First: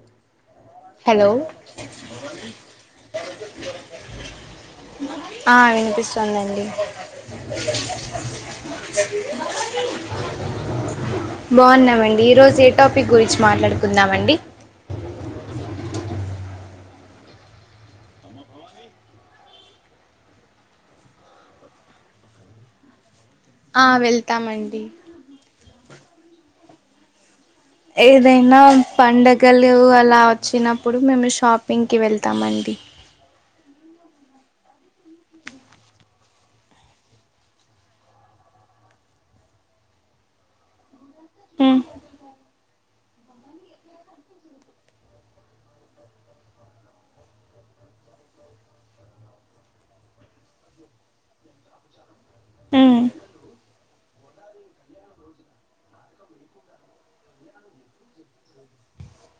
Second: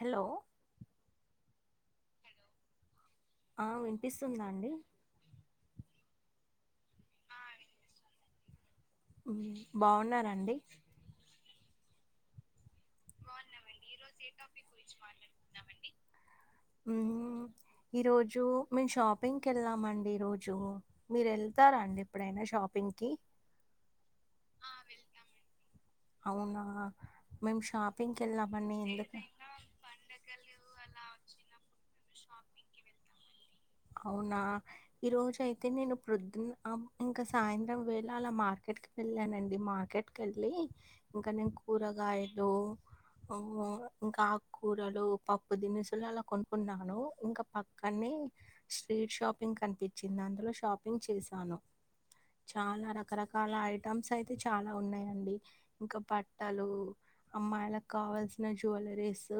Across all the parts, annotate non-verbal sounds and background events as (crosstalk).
Hello hello ఆ వినిపిస్తుందా అండి కలండి ్హ్హ్ బాగున్నారండి బాగున్నామండి ఈరోజ ఎట్ టాపిక్ గురించి బాగున్నామండి ఈ రోజు ఏ మాట్లాడుకుందామండి టాపిక్ గురించి ఈరోజు మేము షాపింగ్కి వెళ్దామండి ఈరోజు మీరు వెళ్తారా అండి ఎప్పుడైనా షాపింగ్కిి ఆ వెళ్తామండి అవునా మేము షాపింగ్కి ఏదైనా వెళ్ళామండి ఎందుకు ఏదైనా పండగలు అలా వచ్చినప్పుడు మేము షాపింగ్కి వెళ్తామండి అవునా ఈ రోజు అయితే నేను ప్రొద్దున ఇంకా సాయంత్రం వేళ అలా మార్కెట్ కి వెళ్ళానండి మార్కెట్ కి వెళ్ళి ఇంకానే ఉమ్ కూరగాయలు ఇంకా ఆకూరలు పప్పు దినుసులు అలా కొనుక్కున్నాను ఇంకా పక్కనే స్ట్రీట్ షాపింగ్ కనిపించింది అందులో షాపింగ్ చేశాను చాలా ఉమ్ రకరకాల ఐ టమ్స్ అయితే చాలా ఉన్నాయంండి ఇంకా బట్టలు అమ్మాయిలకు కావాల్సిన నా జువెలరీస్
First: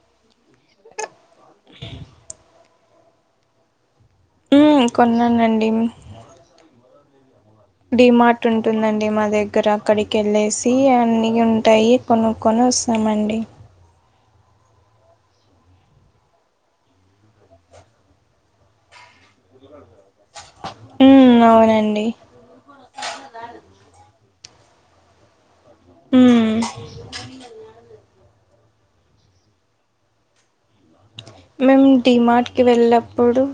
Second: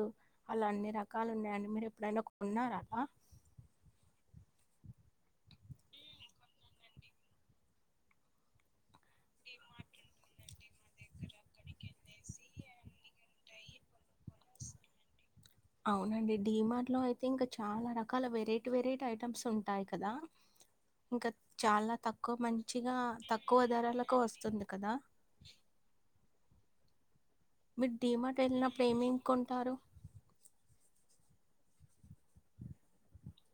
అలా అన్ని రకాలు ఉన్నాయండి మీరు ఎప్పుడైనా కొన్నార కొన్నానండి డిమార్ట్ ఉంటుందండి మా దగ్గర అక్కడికి వెళ్ళేసి అన్న ఉంటాయి కొనుక్కొని వస్తామండి అవునండి డిమార్ట్ లో అయితే ఇంకా చాలా రకాల వెరైటీ వెరైటీ ఐటమ్స్ ఉంటాయి కదా ఇంకా ఉమ్ చాలా అవునండి తక్కువ మంచిగా తక్కువ ధరాలకు వస్తుంది కదా హ్మ్ మీరు డి మార్ట్ వెళ్ళినప్పుడు మేము డిమార్ట్కి వెళ్ళప్పుడు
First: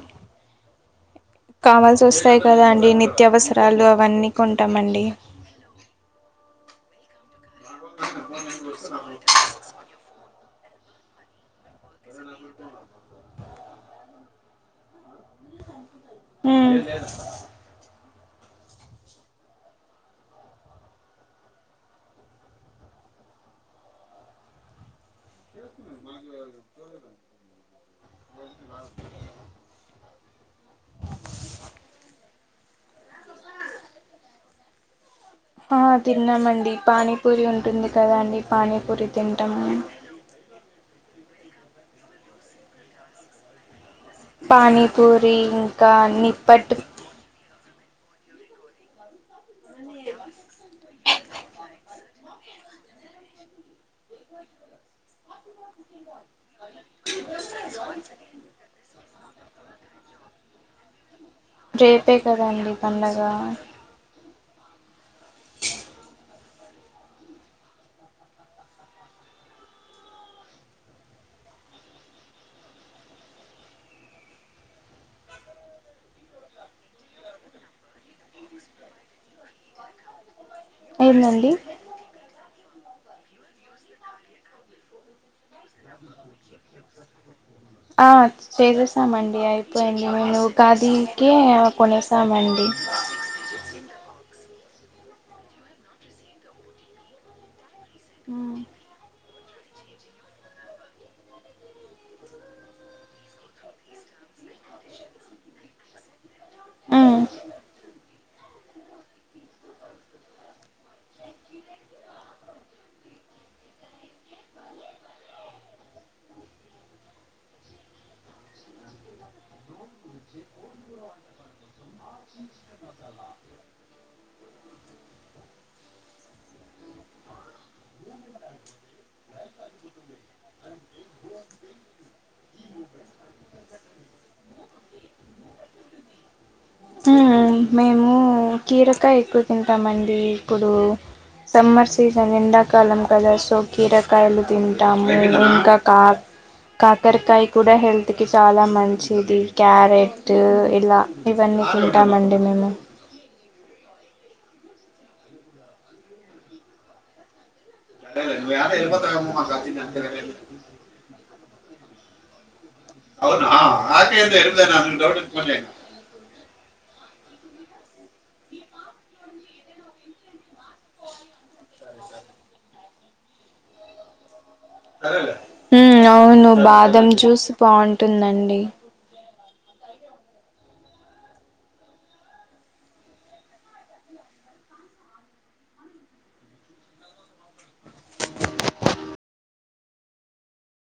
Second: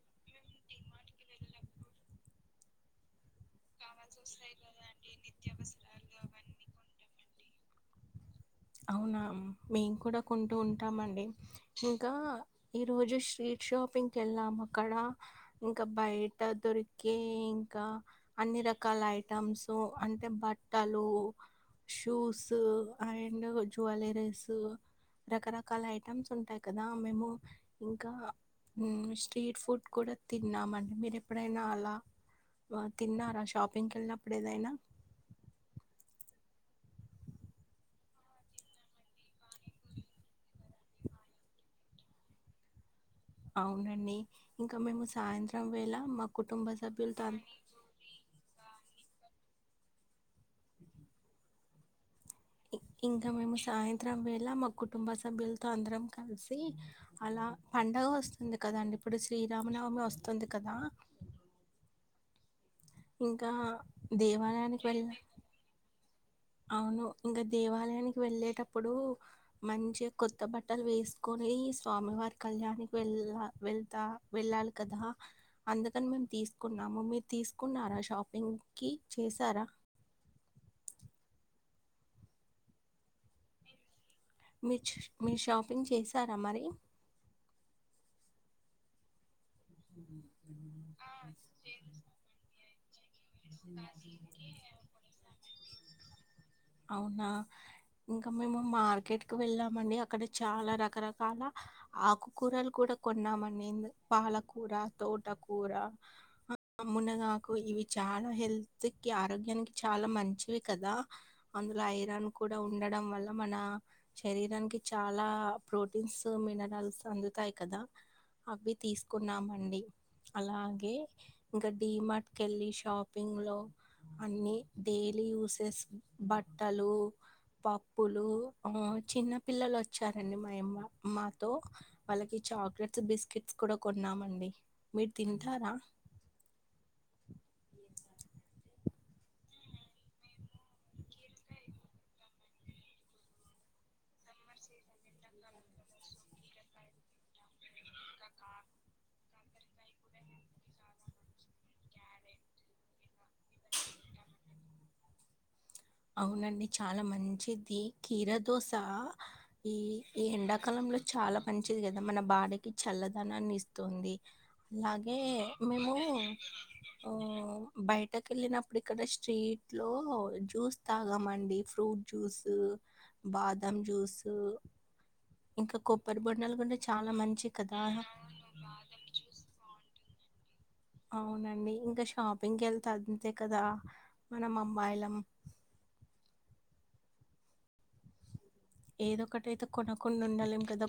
కావాల్సి వస్తాయి కదా అండి నిత్యావసరాలు అవన్నీ కొంటామండి నిత్యావసరాలు అవన్నీ ఉంటా అవునా! మేము (inaudible) కూడా కొంటు ఉంటామండి ఇంకా ఈరోజు స్ట్రీట్ షాపింగ్కి వెళ్ళాము అక్కడ ఇం ఇంకా బయట ఉమ్ దొరికే ఇంకా అన్ని రకాల ఐటమ్స్ అంటే బట్టలు షూస్ అండ్ ఇండ్ జువెలరీస్ రకరకాల ఐటమ్స్ ఉంటాయి కదా మేము ఇంకా స్ట్రీట్ ఫుడ్ కూడా తిన్నామ అంటే మీరు ఎప్పుడైనా అలా తిన్నారా షాపింగ్కి వెళ్ళినప్పుడు ఏదైనా ఆ తిన్నామండి పానీపూరి ఉంటుంది కదా అండి పానీపూరి తింటాం మేము అవునండి ఇంకా మేము పానీపూరి సాయంత్రం ఇంకా వేళ మా కుటుంబ నిప్పట్టు సభ్యులతో ఇంకా మేము సాయంత్రం వేళ మా కుటుంబ స సభ్యులతో అందరం కలిసి అలా పండగ వస్తుంది కదండి ఇప్పుడు శ్రీరామనవమి వస్తుంది కదా ప్పే కదండి పండగ ఇంకా దేవాల దానికి వెళ్ళ అవును ఇంకా దేవాలయానికి వెళ్ళేటప్పుడు మంచిగా కొత్త బట్టలు వేసుకొని స్వామివారి కళ్యాణకి వెళ్ళ వెళ్తా వెళ్ళాలి కదా అందుకని మేము తీసుకున్నాము మీరు తీసుకున్నారా షాపింగ్ కి చేసారా ఏందండి మీచ్ మీరు షాపింగ్ చేసారా మరి ఆ చేసేసామండి అయి పోయింది మేం ఉగాదికే కొనేశామండి కాశీ అవునా ఇంక మేము మార్కెట్ క్కకి వెళ్ళామండి అక్కడ చాలా రకరకాల ఆకుకూరలు కూడా కొన్నామండి పాలకూర తోటకూర ఉమ్ మునగాకు ఇవి చాలా హెల్త్ కి ఆరోగ్యానికి చాలా మంచివి కదా అందులో ఐరాన్ కూడా ఉండడం వల్ల మన శరీరానికి చాలా ప్రోటీన్స్ మినరల్స్ అందుతాయి కదా అవి తీసుకున్నామండి అలాగే ఇంకా మార్ట్కి వెళ్ళి షాపింగ్లో అన్నీ డైలీ యూసెస్ బట్టలు పప్పులు చిన్న పిల్లలు వచ్చారండి మాయమ్మ మాతో వాళ్ళకి చాక్లెట్స్ బిస్కట్స్ కూడా కొన్నామండి మీరు తింటారా మ్ మేము కీరకాయ ఎక్కువ తింటామ అండి ఇప్పుడు సమ్మర్ సీజన్ ఎండాకాలం కదా సో కీరకాయలు తింటాము ఇంకా కా కాకరకాయ కూడా హెల్త్ కి చాలా మంచిది క్యారెట్ ఇలా ఇవన్నీ తింటామండి మేము అవునండి చాలా మంచి ది కీర దోశ ఈ ఈ ఎండాకాలంలో చాలా మంచిది కదా మన బాడీ అవునా చల్లదనాన్ని ఇస్తుంది అలాగే మేము హ్మ్ బయటకి ఏళ్ళినప్పుడు ఇక్కడ స్ట్రీట్ లో జూస్ తాగామండి ఫ్రూట్ జ్యూస్ బాదం జ్యూస్ హుమ్ అవును బాదం చాలా జ్యూస్ మంచియి కదా! బాగుంటుందండి అవునండి ఇంకా షాపింగ్ కి వెళ్తే అంతే కదా మనం అమ్మాయిలం ఏదో ఒకటియితే కొనకుండా ఉండలేం కదా